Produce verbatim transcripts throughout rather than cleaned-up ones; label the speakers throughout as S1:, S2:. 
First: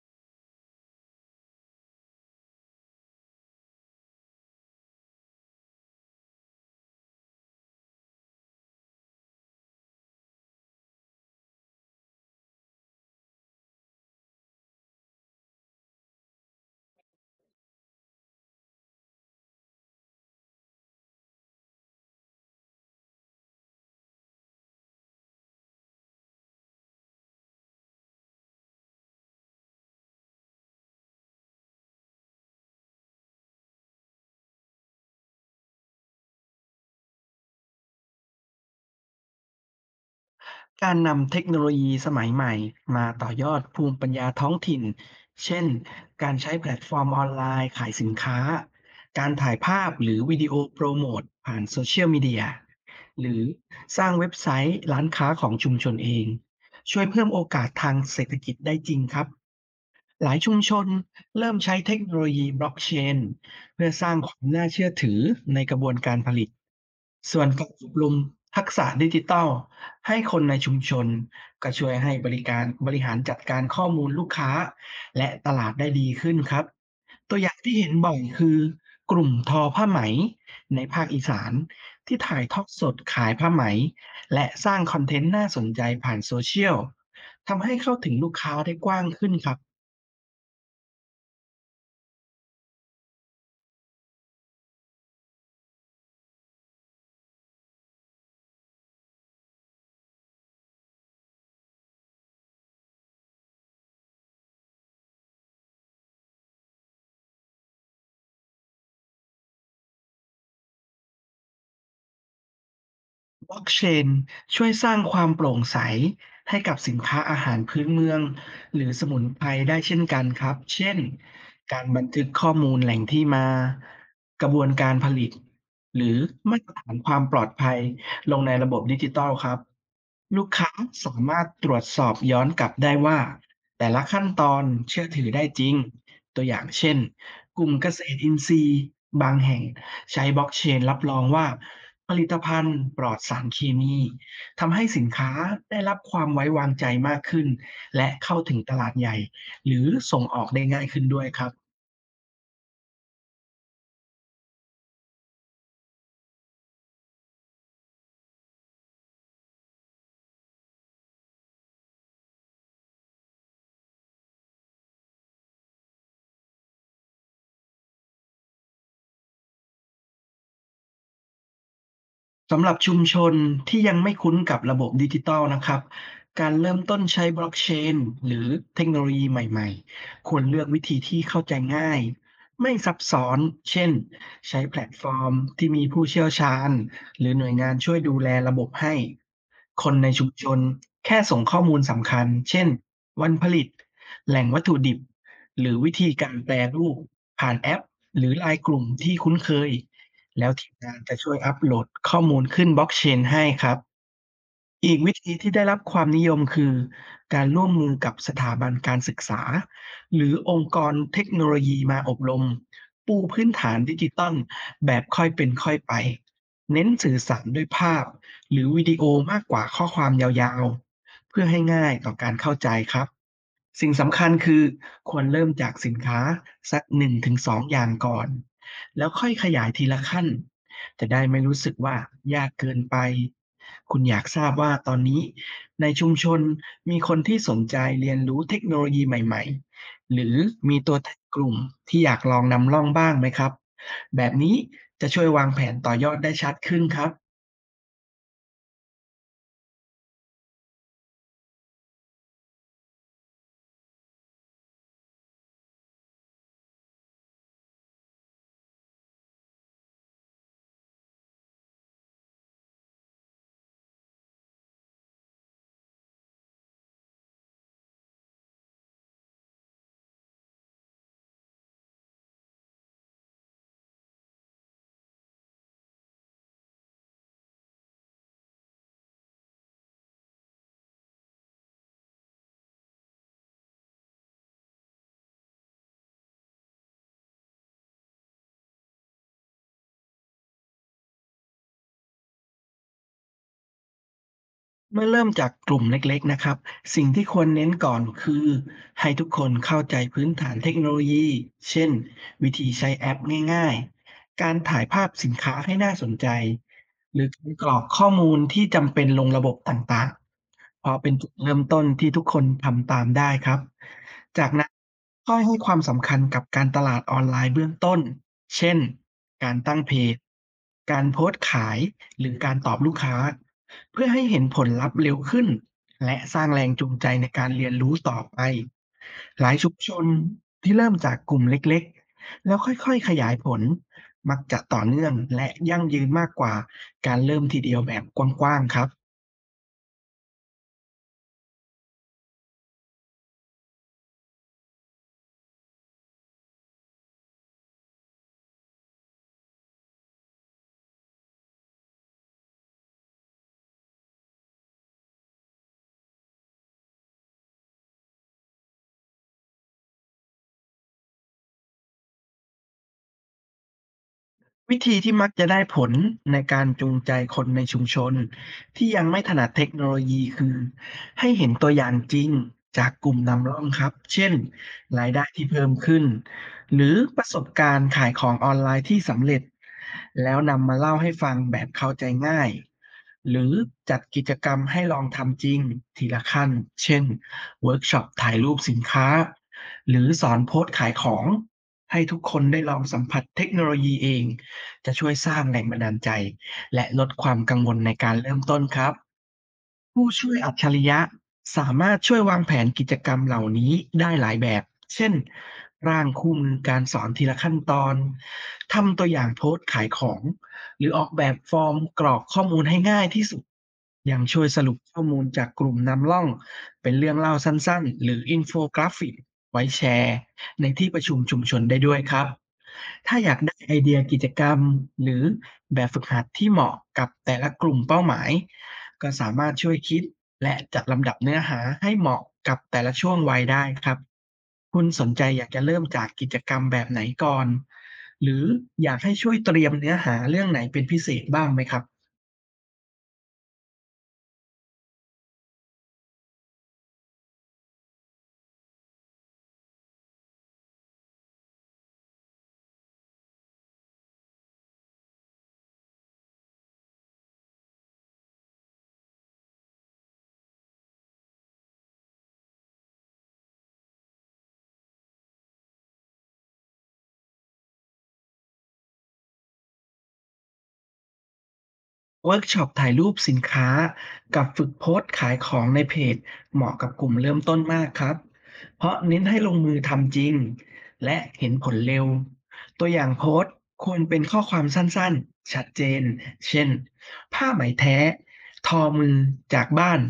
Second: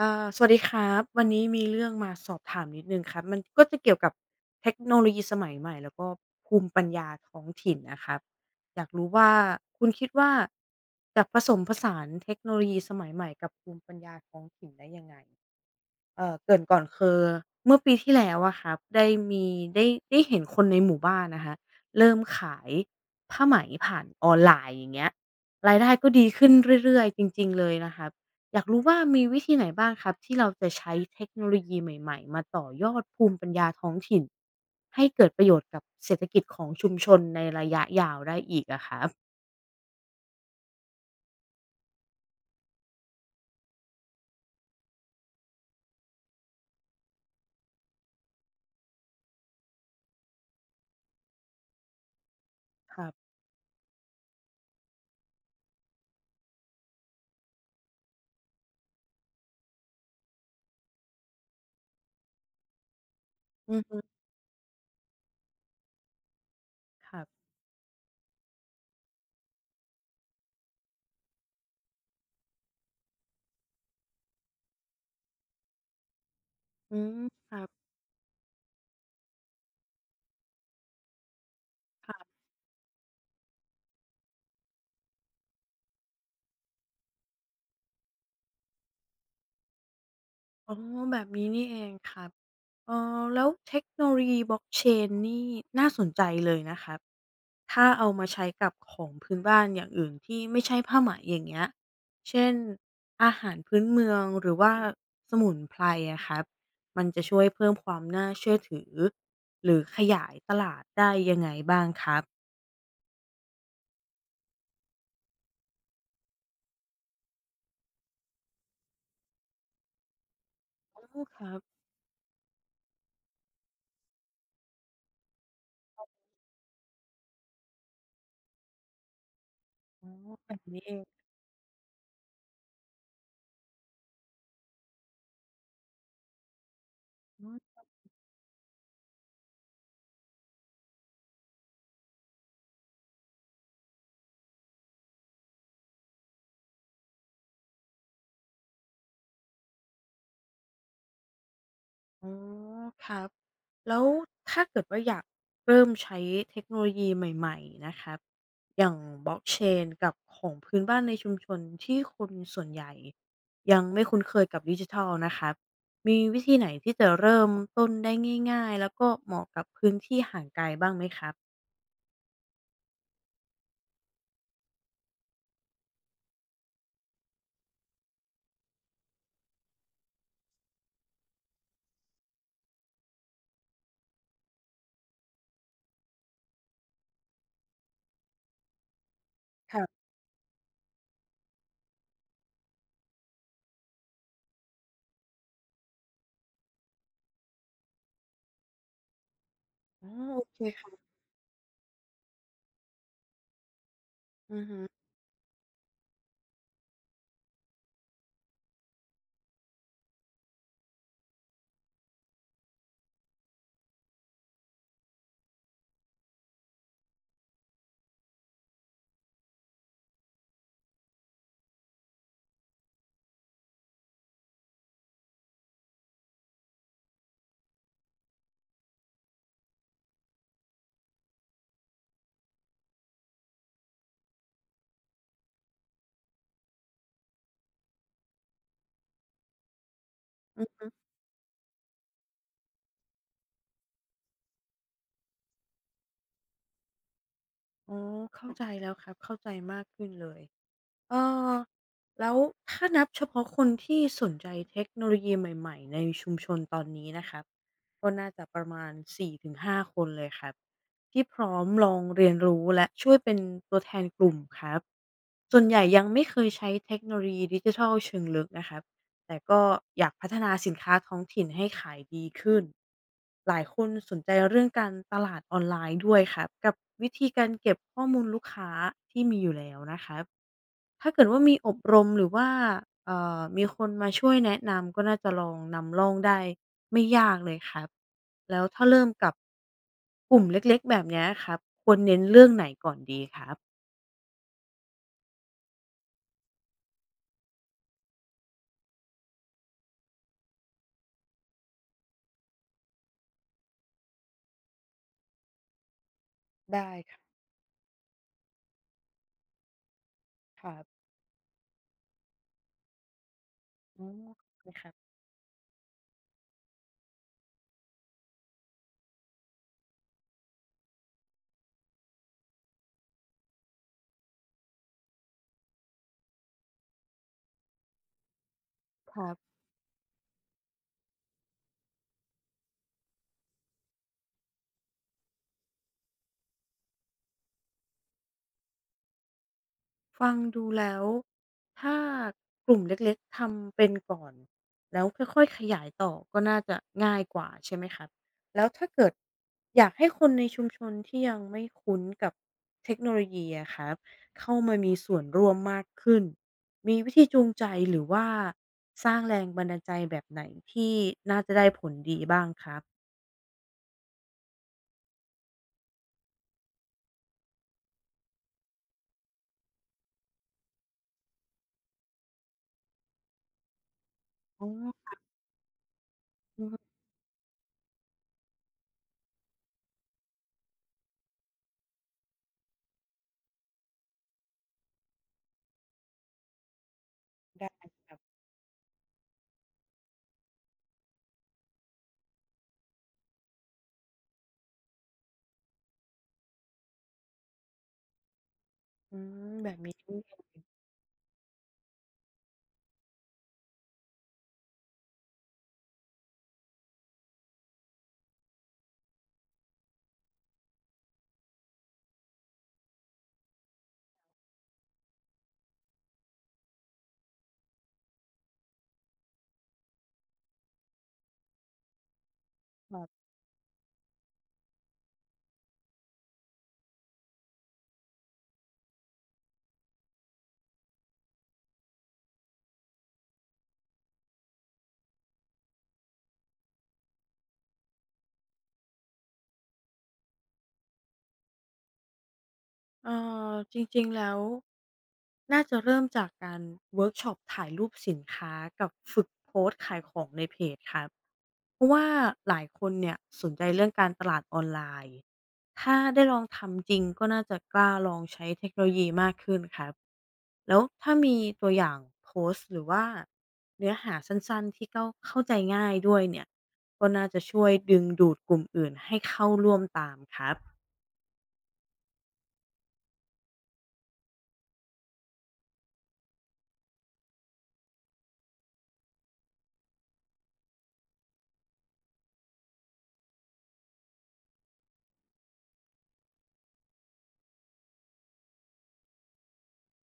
S1: อ่าสวัสดีครับวันนี้มีเรื่องมาสอบถามนิดนึงครับมันก็จะเกี่ยวกับเทคโนโลยีสมัยใหม่แล้วก็ภูมิปัญญาท้องถิ่นนะครับอยากรู้ว่าคุณคิดว่าจะผสมผสานเทคโนโลยีสมัยใหม่กับภูมิปัญญาท้องถิ่นได้ยังไง เอ่อเกริ่นก่อนคือเมื่อปีที่แล้วอะครับได้มีได้ได้เห็นคนในหมู่บ้านนะคะเริ่มขายผ้าไหมผ่านออนไลน์อย่างเงี้ยรายได้ก็ดีขึ้นเรื่อยๆจริงๆเลยนะครับอยากรู้ว่ามีวิธีไหนบ้างครับที่เราจะใช้เทคโนโลยีใหม่ๆมาต่อยอดภูมิปัญญาท้องถิ่นให้เกิดประโยชน์กับเศรษฐกิจของชุมชนในระยะยาวได้อีกอะครับ
S2: การนำเทคโนโลยีสมัยใหม่มาต่อยอดภูมิปัญญาท้องถิ่น เช่นการใช้แพลตฟอร์มออนไลน์ขายสินค้า การถ่ายภาพหรือวิดีโอโปรโมทผ่านโซเชียลมีเดีย
S1: ครับ
S2: หรือสร้างเว็บไซต์ร้านค้าของชุมชนเอง ช่วยเพิ่มโอกาสทางเศรษฐกิจได้จริงครับ หลายชุมชนเริ่มใช้เทคโนโลยีบล็อกเชน
S1: อือ
S2: เพื่อ
S1: ฮึ
S2: สร้างความน่าเชื่อถือในกระบวนการผลิต
S1: ครับ
S2: ส่วนการอบรมทักษะดิจิทัลให้คนในชุมชนก็ช่วยให้บริการบริหารจัดการข้อมูลลูกค้าและตลาดได้ดีขึ้นครับ
S1: อืม
S2: ตัวอ
S1: ค
S2: ย่าง
S1: รั
S2: ที่
S1: บ
S2: เห็นบ่อยคือกลุ่มทอผ้าไหมในภาคอีสานที่
S1: ค่ะ
S2: ถ่ายทอดสดขายผ้าไหมและสร้างคอนเทนต์น่าสนใจผ่านโซเชียลทำให้เข้าถึงลูกค้าได้กว้างขึ้นครับ
S1: อ๋อแบบนี้นี่เองครับเออแล้วเทคโนโลยี Blockchain นนี่น่าสนใจเลยนะครับถ้าเอามาใช้กับของพื้นบ้านอย่างอื่นที่ไม่ใช่ผ้าไหมอย่างเงี้ย เช่นอาหารพื้นเมืองหรือว่าสมุนไพรอะครับมันจะช่วยเพิ่มความน่าเชื่อถือหรือขยายตลาดได้ยังไงบ้างครับ
S2: บล็อกเชนช่วยสร้างความโปร่งใสให้กับสินค้าอาหารพื้นเมืองหรือสมุนไพรได้เช่นกันครับเช่น
S1: อ๋อครับ
S2: การบันทึกข้อมูลแหล่งที่มากระบวนการผลิตหรือมาตรฐานความปลอดภัยลงในระบบดิจิตอลครับ
S1: อ๋อ
S2: ลูก
S1: แบบ
S2: ค้า
S1: นี้เอง
S2: สามารถตรวจสอบย้อนกลับได้ว่าแต่ละขั้นตอนเชื่อถือได้จริงตัวอย่างเช่นกลุ่มเกษตรอินทรีย์บางแห่ง ใช้บล็อกเชนรับรองว่าผลิตภัณฑ์ปลอดสารเคมีทำให้สินค้าได้รับความไว้วางใจมากขึ้นและเข้าถึงตลาดใหญ่หรือส่งออกได้ง่ายขึ้นด้วยครับ
S1: อ๋อครับแล้วถ้าเกิดว่าอยากเริ่มใช้เทคโนโลยีใหม่ๆนะครับอย่าง Blockchain กเชนกับของพื้นบ้านในชุมชนที่คนส่วนใหญ่ยังไม่คุ้นเคยกับดิจิทัลนะครับมีวิธีไหนที่จะเริ่มต้นได้ง่ายๆแล้วก็เหมาะกับพื้นที่ห่างไกลบ้างไหมครับ
S2: สำหรับชุมชนที่ยังไม่คุ้นกับระบบดิจิทัลนะครับการเริ่มต้นใช้บล็อกเชนหรือเทคโนโลยีใหม่ๆควรเลือกวิธีที่เข้าใจง่ายไม่ซับซ้อนเช่นใช้แพลตฟอร์มที่มีผู้เชี่ยวชาญหรือหน่วยงานช่วยดูแลระบบให้คน
S1: ค่ะ
S2: ในชุมชนแค่ส่งข้อมูลสำคัญเช่นวันผลิตแหล่งวัตถุดิบหรือวิธีการแปรรูปผ่านแอปหรือไลน์กลุ่มที่คุ้นเคย
S1: อ๋อโอ
S2: แล้ว
S1: เค
S2: ทีม
S1: ครั
S2: งาน
S1: บ
S2: จะช่วยอัปโหลดข้อมูลขึ้น บล็อกเชน ให้ครับ
S1: อือฮึ
S2: อีกวิธีที่ได้รับความนิยมคือการร่วมมือกับสถาบันการศึกษาหรือองค์กรเทคโนโลยีมาอบรมปูพื้นฐานดิจิตอลแบบค่อยเป็นค่อยไปเน้นสื่อสารด้วยภาพหรือวิดีโอมากกว่าข้อความยาวๆเพื่อให้ง่ายต่อการเข้าใจครับสิ่งสำคัญคือควรเริ่มจากสินค้าสักหนึ่งถึงสองอย่างก่อนแล้วค่อยขยายทีละขั้น จะได้ไม่รู้สึกว่ายากเกินไป คุณอยากทราบว่าตอนนี้ในชุมชนมีคนที่สนใจเรียนรู้เทคโนโลยีใหม่ๆหรือมี
S1: อือ
S2: ตัวแทนกลุ่มที่อยากลองนำร่องบ้างไหมครับ แบบนี้จะช่วยวางแผนต่อยอดได้ชัดขึ้นครับ
S1: อ๋อเข้าใจแล้วครับเข้าใจมากขึ้นเลย เอ่อแล้วถ้านับเฉพาะคนที่สนใจเทคโนโลยีใหม่ๆในชุมชนตอนนี้นะครับก็น่าจะประมาณสี่ถึงห้าคนเลยครับที่พร้อมลองเรียนรู้และช่วยเป็นตัวแทนกลุ่มครับส่วนใหญ่ยังไม่เคยใช้เทคโนโลยีดิจิทัลเชิงลึกนะครับแต่ก็อยากพัฒนาสินค้าท้องถิ่นให้ขายดีขึ้นหลายคนสนใจเรื่องการตลาดออนไลน์ด้วยครับกับวิธีการเก็บข้อมูลลูกค้าที่มีอยู่แล้วนะครับ ถ้าเกิดว่ามีอบรมหรือว่าเอ่อมีคนมาช่วยแนะนำก็น่าจะลองนำร่องได้ไม่ยากเลยครับแล้วถ้าเริ่มกับกลุ่มเล็กๆแบบเนี้ยครับครับ
S2: เมื่อเริ่มจากกลุ่มเล็กๆ นะครับ สิ่งที่ควรเน้นก่อนคือให้ทุกคนเข้าใจพื้นฐานเทคโนโลยี เช่นวิธีใช้แอปง่ายๆ การถ่ายภาพสินค้าให้น่าสนใจ
S1: ได้
S2: ห
S1: ค่ะ
S2: รือการกรอกข้อมูลที่จำเป็นลงระบบต่าง
S1: ครั
S2: ๆเพ
S1: บ
S2: ราะเป็นจุดเริ่มต้นที่ทุกคนทำตามได้ครับ
S1: ออ
S2: จากนั้
S1: เล
S2: น
S1: ยครับ
S2: ค่อยให้ความสำคัญกับการตลาดออนไลน์เบื้องต้นเช่นการตั้งเพจการโพสต์ขายหรือการตอบลูกค้า เพื่อให้เห็นผลลัพธ์เร็วขึ้นและสร้างแรงจูงใจในการเรียนรู้ต่อไป
S1: ครับ
S2: หลายชุมชนที่เริ่มจากกลุ่มเล็กๆแล้วค่อยๆขยายผลมักจะต่อเนื่องและยั่งยืนมากกว่าการเริ่มทีเดียวแบบกว้างๆครับ
S1: ฟังดูแล้วถ้ากลุ่มเล็กๆทำเป็นก่อนแล้วค่อยๆขยายต่อก็น่าจะง่ายกว่าใช่ไหมครับแล้วถ้าเกิดอยากให้คนในชุมชนที่ยังไม่คุ้นกับเทคโนโลยีอะครับเข้ามามีส่วนร่วมมากขึ้นมีวิธีจูงใจหรือว่าสร้างแรงบันดาลใจแบบไหนที่น่าจะได้ผลดีบ้างครับ
S2: วิธีที่มักจะได้ผลในการจูงใจคนในชุมชนที่ยังไม่ถนัดเทคโนโลยีคือให้เห็นตัวอย่างจริงจากกลุ่มนำร่องครับเช่น
S1: อ๋
S2: ราย
S1: อ
S2: ได้ที่เพิ่มขึ้น
S1: อื
S2: หรือ
S1: ม
S2: ประสบการณ์ขายของออนไลน์ที่สำเร็จแล้วนำมาเล่าให้ฟังแบบเข้าใจง่ายหรือจัดกิจกรรมให้ลองทำจริงทีละขั้นเช่น
S1: ได้
S2: เวิร์กช็อป
S1: ครับ
S2: ถ่ายรูปสินค้าหรือสอนโพสต์ขายของให้ทุกคนได้ลองสัมผัสเทคโนโลยีเอง จะช่วยสร้างแรงบันดาลใจและลดความกังวลในการเริ่มต้นครับ
S1: อืมแบบนี้
S2: ผู้
S1: นี่
S2: ช่
S1: เอ
S2: วย
S1: ง
S2: อัจฉริยะสามารถช่วยวางแผนกิจกรรมเหล่านี้ได้หลายแบบ เช่น ร่างคู่มือการสอนทีละขั้นตอน ทำตัวอย่างโพสต์ขายของ หรือออกแบบฟอร์มกรอกข้อมูลให้ง่ายที่สุดยังช่วยสรุปข้อมูลจากกลุ่มนำร่องเป็นเรื่องเล่าสั้นๆ หรืออินโฟกราฟิกไว้แชร์ในที่ประชุมชุมชนได้ด้วยครับ ถ้าอยากได้ไอเดียกิจกรรมหรือแบบฝึกหัดที่เหมาะกับแต่ละกลุ่มเป้าหมาย ก็สามารถช่วยคิดและจัดลำดับเนื้อหาให้เหมาะกับแต่ละช่วงวัยได้ครับ คุณสนใจอยากจะเริ่มจากกิจกรรมแบบไหนก่อน หรืออยากให้ช่วยเตรียมเนื้อหาเรื่องไหนเป็นพิเศษบ้างไหมครับ
S1: เอ่อจริงๆแล้วน่าจะเริ่มจากการเวิร์กช็อปถ่ายรูปสินค้ากับฝึกโพสต์ขายของในเพจครับเพราะว่าหลายคนเนี่ยสนใจเรื่องการตลาดออนไลน์ถ้าได้ลองทำจริงก็น่าจะกล้าลองใช้เทคโนโลยีมากขึ้นครับแล้วถ้ามีตัวอย่างโพสต์หรือว่าเนื้อหาสั้นๆที่เข้าเข้าใจง่ายด้วยเนี่ยก็น่าจะช่วยดึงดูดกลุ่มอื่นให้เข้าร่วมตามครับ
S2: เวิร์กช็อปถ่ายรูปสินค้ากับฝึกโพสต์ขายของในเพจเหมาะกับกลุ่มเริ่มต้นมากครับเพราะเน้นให้ลงมือทำจริงและเห็นผลเร็วตัวอย่างโพสต์ควรเป็นข้อความสั้นๆชัดเจนเช่นผ้าไหมแท้ทอมือจากบ้าน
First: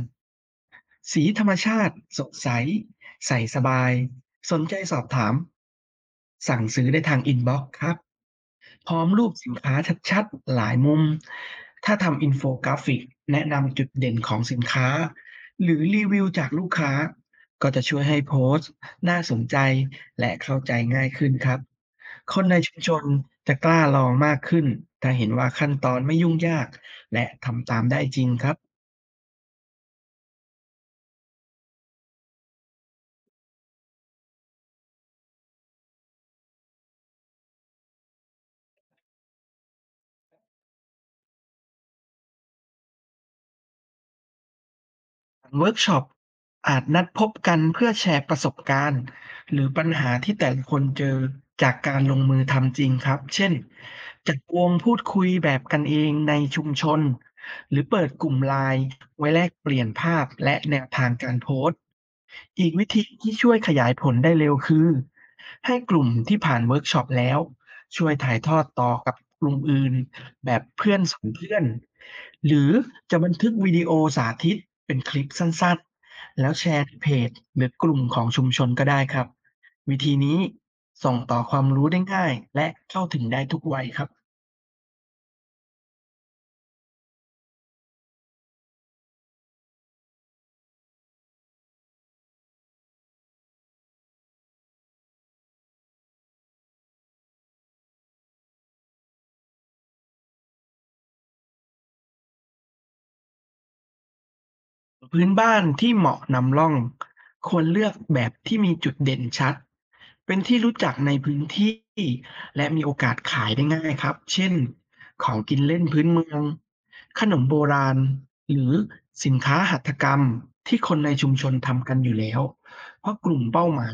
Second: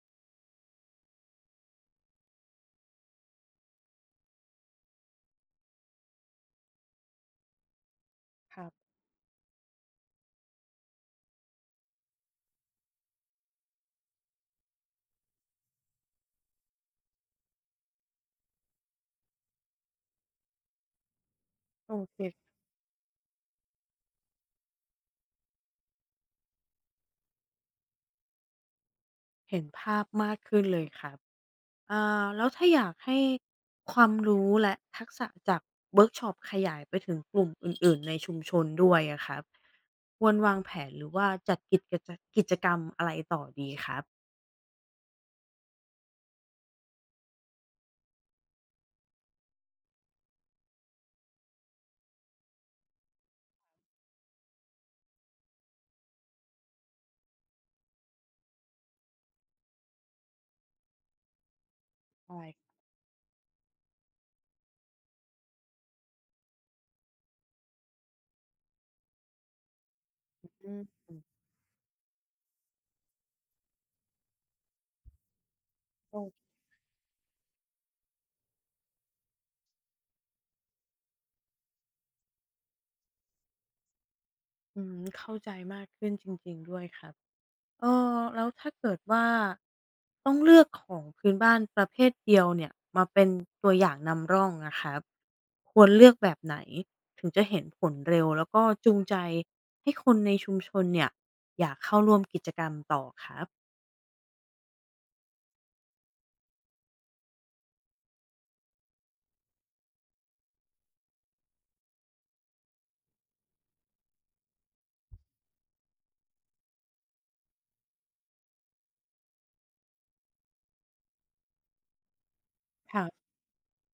S2: สีธรรมชาติสดใสใส่สบายสนใจสอบถามสั่งซื้อได้ทางอินบ็อกซ์ครับ
S1: ครับ
S2: พร้อมรูปสินค้าชัดๆหลายมุม ถ้าทำอินโฟกราฟิกแนะนำจุดเด่นของสินค้าหรือรีวิวจากลูกค้าก็จะช่วยให้โพสต์น่าสนใจและเข้าใจง่ายขึ้นครับ
S1: โอเค
S2: คนในชุมชนจะกล้าลองมากขึ้นถ้าเห็นว่าขั้นตอนไม่ยุ่งยากและทำตามได้จริงครับ
S1: เห็นภาพมากขึ้นเลยครับอ่าแล้วถ้าอยากให้ความรู้และทักษะจากเวิร์กช็อปขยายไปถึงกลุ่มอื่นๆในชุมชนด้วยอะครับควรวางแผนหรือว่าจัดกิจกรรมกิจกรรมอะไรต่อดีครับ
S2: เวิร์กช็อปอาจนัดพบกันเพื่อแชร์ประสบการณ์หรือปัญหาที่แต่ละคนเจอจากการลงมือทำจริงครับเช่นจัดวงพูดคุยแบบกันเองในชุมชนหรือเปิดกลุ่มไลน์ไว้แลกเปลี่ยนภาพและแนวทางการโพสต์
S1: อะไร
S2: อีกวิธีที่ช่วยขยายผลได้เร็วคือให้กลุ่มที่ผ่านเวิร์กช็อปแล้ว ช่วยถ่ายทอดต่อกับกลุ่มอื่นแบบ
S1: อืม
S2: เพื่อน
S1: อ
S2: สอนเพื่อนหรือจะบันทึกวิดีโอสาธิตเป็นคลิปสั้นๆแล้วแชร์ในเพจหรือกลุ่มของชุมชนก็ได้ครับวิธีนี้ส่งต่อความรู้ได้ง่ายและเข้าถึงได้ทุกวัยครับ
S1: ืมเข้าใจมากขึ้นจริงๆด้วยครับ เออแล้วถ้าเกิดว่าต้องเลือกของพื้นบ้านประเภทเดียวเนี่ยมาเป็นตัวอย่างนำร่องอะครับควรเลือกแบบไหนถึงจะเห็นผลเร็วแล้วก็จูงใจให้คนในชุมชนเนี่ยอยากเข้าร่วมกิจกรรมต่อครับ
S2: พื้นบ้านที่เหมาะนำร่องควรเลือกแบบที่มีจุดเด่นชัดเป็นที่รู้จักในพื้นที่และมีโอกาสขายได้ง่ายครับเช่นของกินเล่นพื้นเมืองขนมโบราณหรือสินค้าหัตถกรรมที่คนในชุมชนทำกันอยู่แล้วเพราะ
S1: ค่ะ
S2: กลุ่มเป้าหมาย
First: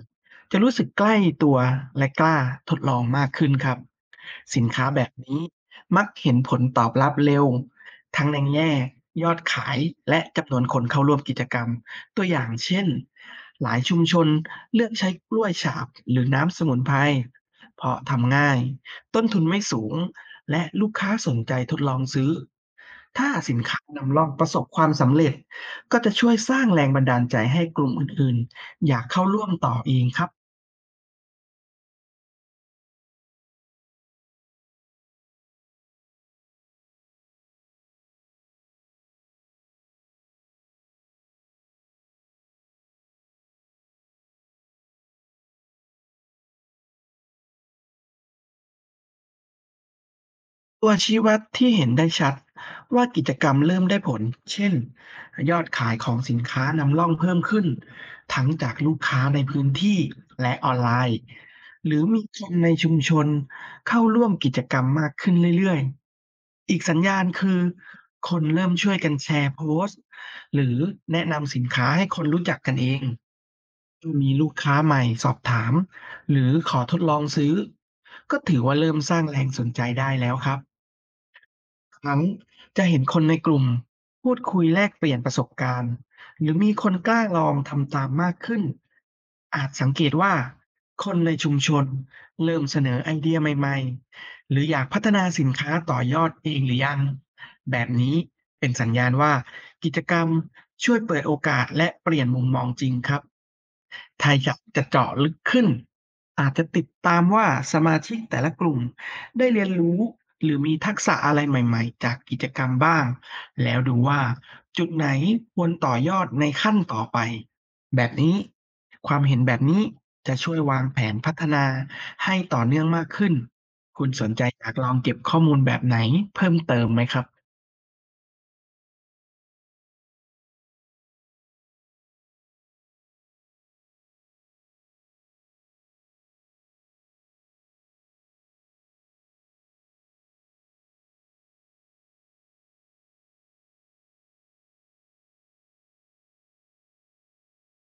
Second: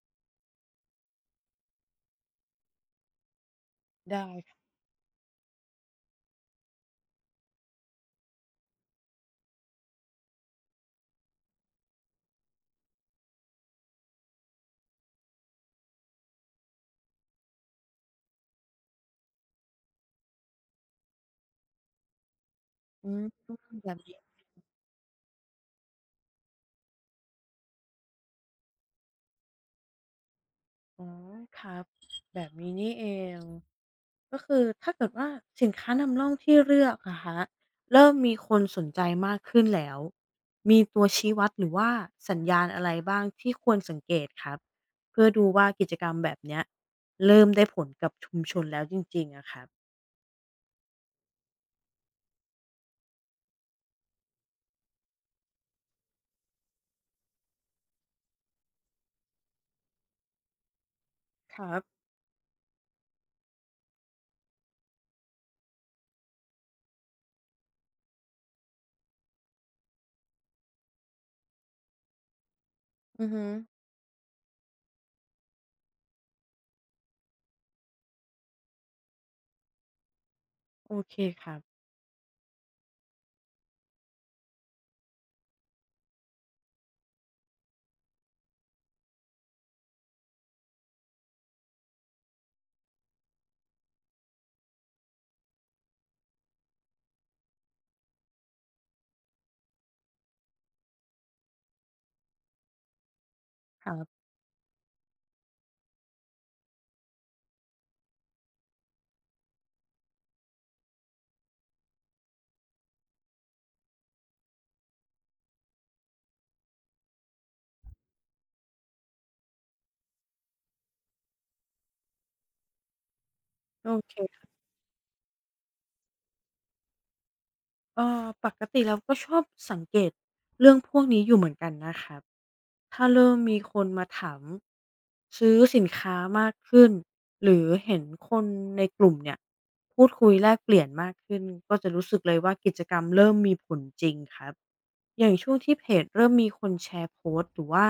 S2: จะรู้สึกใกล้ตัวและกล้าทดลองมากขึ้นครับ
S1: ได้ค
S2: สินค้าแบบนี้มักเห็นผลตอบรับเร็ว ทั้งในแง่ยอดขายและจำนวนคนเข้าร่วมกิจกรรมตัวอย่างเช่นหลายชุมชนเลือกใช้กล้วยฉาบหรือน้ำสมุนไพรเพราะทำง่ายต้นทุนไม่สูงและลูกค้าสนใจทดลองซื้อ
S1: อื
S2: ถ้า
S1: อื
S2: สิน
S1: ม
S2: ค้า
S1: แบบ
S2: นำร่อง
S1: นี้
S2: ประสบความสำเร็จก็จะช่วยสร้างแรงบันดาลใจให้กลุ่มอื่นๆอยากเข้าร่วมต่อเองครับ
S1: อ๋อครับแบบนี้นี่เองก็คือถ้าเกิดว่าสินค้านำร่องที่เลือกอะคะเริ่มมีคนสนใจมากขึ้นแล้วมีตัวชี้วัดหรือว่าสัญญาณอะไรบ้างที่ควรสังเกตครับเพื่อดูว่ากิจกรรมแบบเนี้ยเริ่มได้ผลกับชุมชนแล้วจริงๆอะครับ
S2: ตัวชี้วัดที่เห็นได้ชัดว่ากิจกรรมเริ่มได้ผล เช่นยอดขายของสินค้านำร่องเพิ่มขึ้นทั้งจากลูกค้าในพื้นที่และออนไลน์
S1: ครับ
S2: หรือมีคนในชุมชนเข้าร่วมกิจกรรมมากขึ้นเรื่อยๆ อีกสัญญาณคือคนเริ่มช่วยกันแชร์โพสต์หรือแนะนำสินค้าให้คนรู้จักกันเอง
S1: อือฮึ
S2: มีลูกค้าใหม่สอบถามหรือขอทดลองซื้อก็ถือว่าเริ่มสร้างแรงสนใจได้แล้วครับ
S1: โอเคครับ
S2: ครั้งจะเห็นคนในกลุ่มพูดคุยแลกเปลี่ยนประสบการณ์หรือมีคนกล้าลองทำตามมากขึ้นอาจสังเกตว่าคนในชุมชนเริ่มเสนอไอเดียใหม่ๆหรืออยากพัฒนาสินค้าต่อยอดเองหรือยังแบบนี้เป็นสัญญาณว่ากิจกรรมช่วยเปิดโอกาสและเปลี่ยนมุมมองจริงครับ
S1: ครับ
S2: ถ้าอยากจะเจาะลึกขึ้นอาจจะติดตามว่าสมาชิกแต่ละกลุ่มได้เรียนรู้หรือมีทักษะอะไรใหม่ๆจากกิจกรรมบ้างแล้วดูว่าจุดไหนควรต่อยอดในขั้นต่อไปแบบนี้ความเห็นแบบนี้จะช่วยวางแผนพัฒนาให้ต่อเนื่องมากขึ้น
S1: โอ
S2: คุณสน
S1: เค
S2: ใจอยากลองเก็บข้อมูลแบบไหนเพิ่มเติมไหมครับ
S1: เอ่อปกติเราก็ชอบสังเกตเรื่องพวกนี้อยู่เหมือนกันนะครับ ถ้าเริ่มมีคนมาถามซื้อสินค้ามากขึ้นหรือเห็นคนในกลุ่มเนี่ยพูดคุยแลกเปลี่ยนมากขึ้นก็จะรู้สึกเลยว่ากิจกรรมเริ่มมีผลจริงครับ อย่างช่วงที่เพจเริ่มมีคนแชร์โพสต์หรือว่า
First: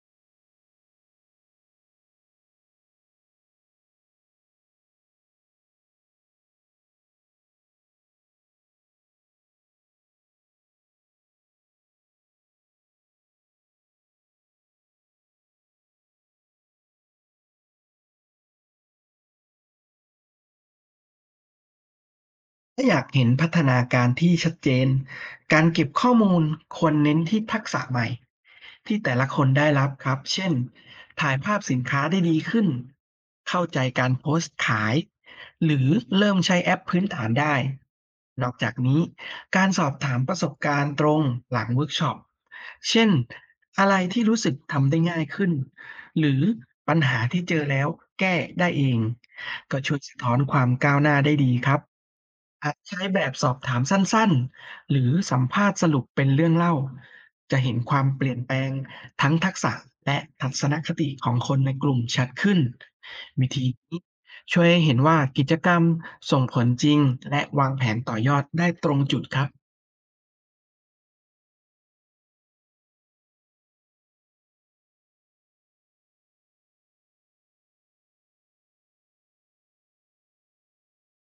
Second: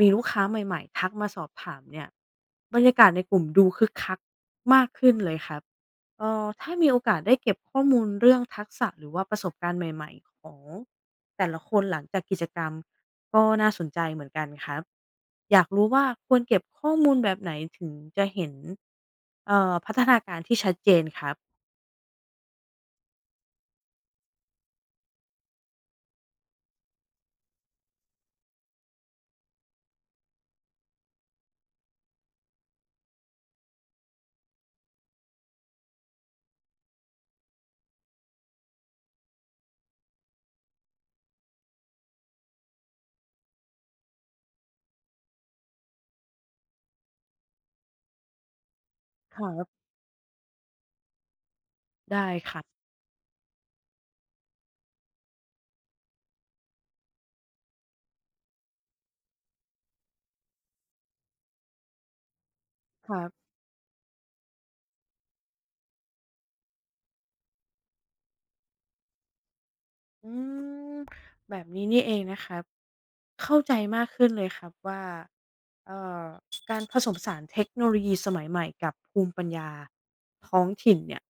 S1: มีลูกค้าใหม่ๆทักมาสอบถามเนี่ยบรรยากาศในกลุ่มดูคึกคักมากขึ้นเลยครับ เอ่อถ้ามีโอกาสได้เก็บข้อมูลเรื่องทักษะหรือว่าประสบการณ์ใหม่ๆของแต่ละคนหลังจากกิจกรรมก็น่าสนใจเหมือนกันครับอยากรู้ว่าควรเก็บข้อมูลแบบไหนถึงจะเห็นเอ่อพัฒนาการที่ชัดเจนครับ
S2: ถ้าอยากเห็นพัฒนาการที่ชัดเจน การเก็บข้อมูลควรเน้นที่ทักษะใหม่ที่แต่ละคนได้รับครับ เช่น ถ่ายภาพสินค้าได้ดีขึ้น เข้าใจการโพสต์ขาย หรือเริ่มใช้แอปพื้นฐานได้นอกจากนี้การสอบถามประสบการณ์ตรงหลังเวิร์กช็อป เช่น อะไรที่รู้สึกทำได้ง่ายขึ้น หรือปัญหาที่เจอแล้วแก้ได้เอง
S1: ครั
S2: ก็
S1: บ
S2: ช่วยสะท้อนความก้าวหน้าได้ดีครับ
S1: ได้ครั
S2: อาจ
S1: บ
S2: ใช้แบบสอบถามสั้นๆ หรือสัมภาษณ์สรุปเป็นเรื่องเล่าจะเห็นความเปลี่ยนแปลงทั้งทักษะและทัศนคติของคนในกลุ่มชัดขึ้น
S1: ครับ
S2: วิธีนี้ช่วยให้เห็นว่ากิจกรรมส่งผลจริงและวางแผนต่อยอดได้ตรงจุดครับ
S1: อืมแบบนี้นี่เองนะครับเข้าใจมากขึ้นเลยครับว่าเอ่อการผสมผสานเทคโนโลยีสมัยใหม่กับภูมิปัญญาท้องถิ่นเนี่ย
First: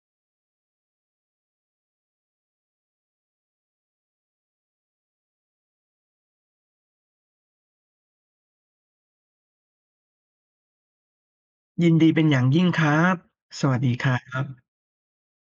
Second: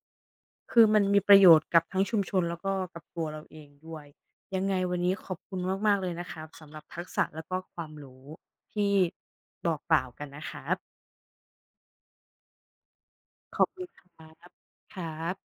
S1: คือมันมีประโยชน์กับทั้งชุมชนแล้วก็กับตัวเราเองด้วยยังไงวันนี้ขอบคุณมากๆเลยนะครับสำหรับทักษะแล้วก็ความรู้ที่บอกกล่าวกันนะครับ
S2: ยินดีเป็นอย่างยิ่งครับ
S1: ข
S2: ส
S1: อบ
S2: วัส
S1: คุณ
S2: ดี
S1: ค
S2: ครั
S1: รั
S2: บ
S1: บครับ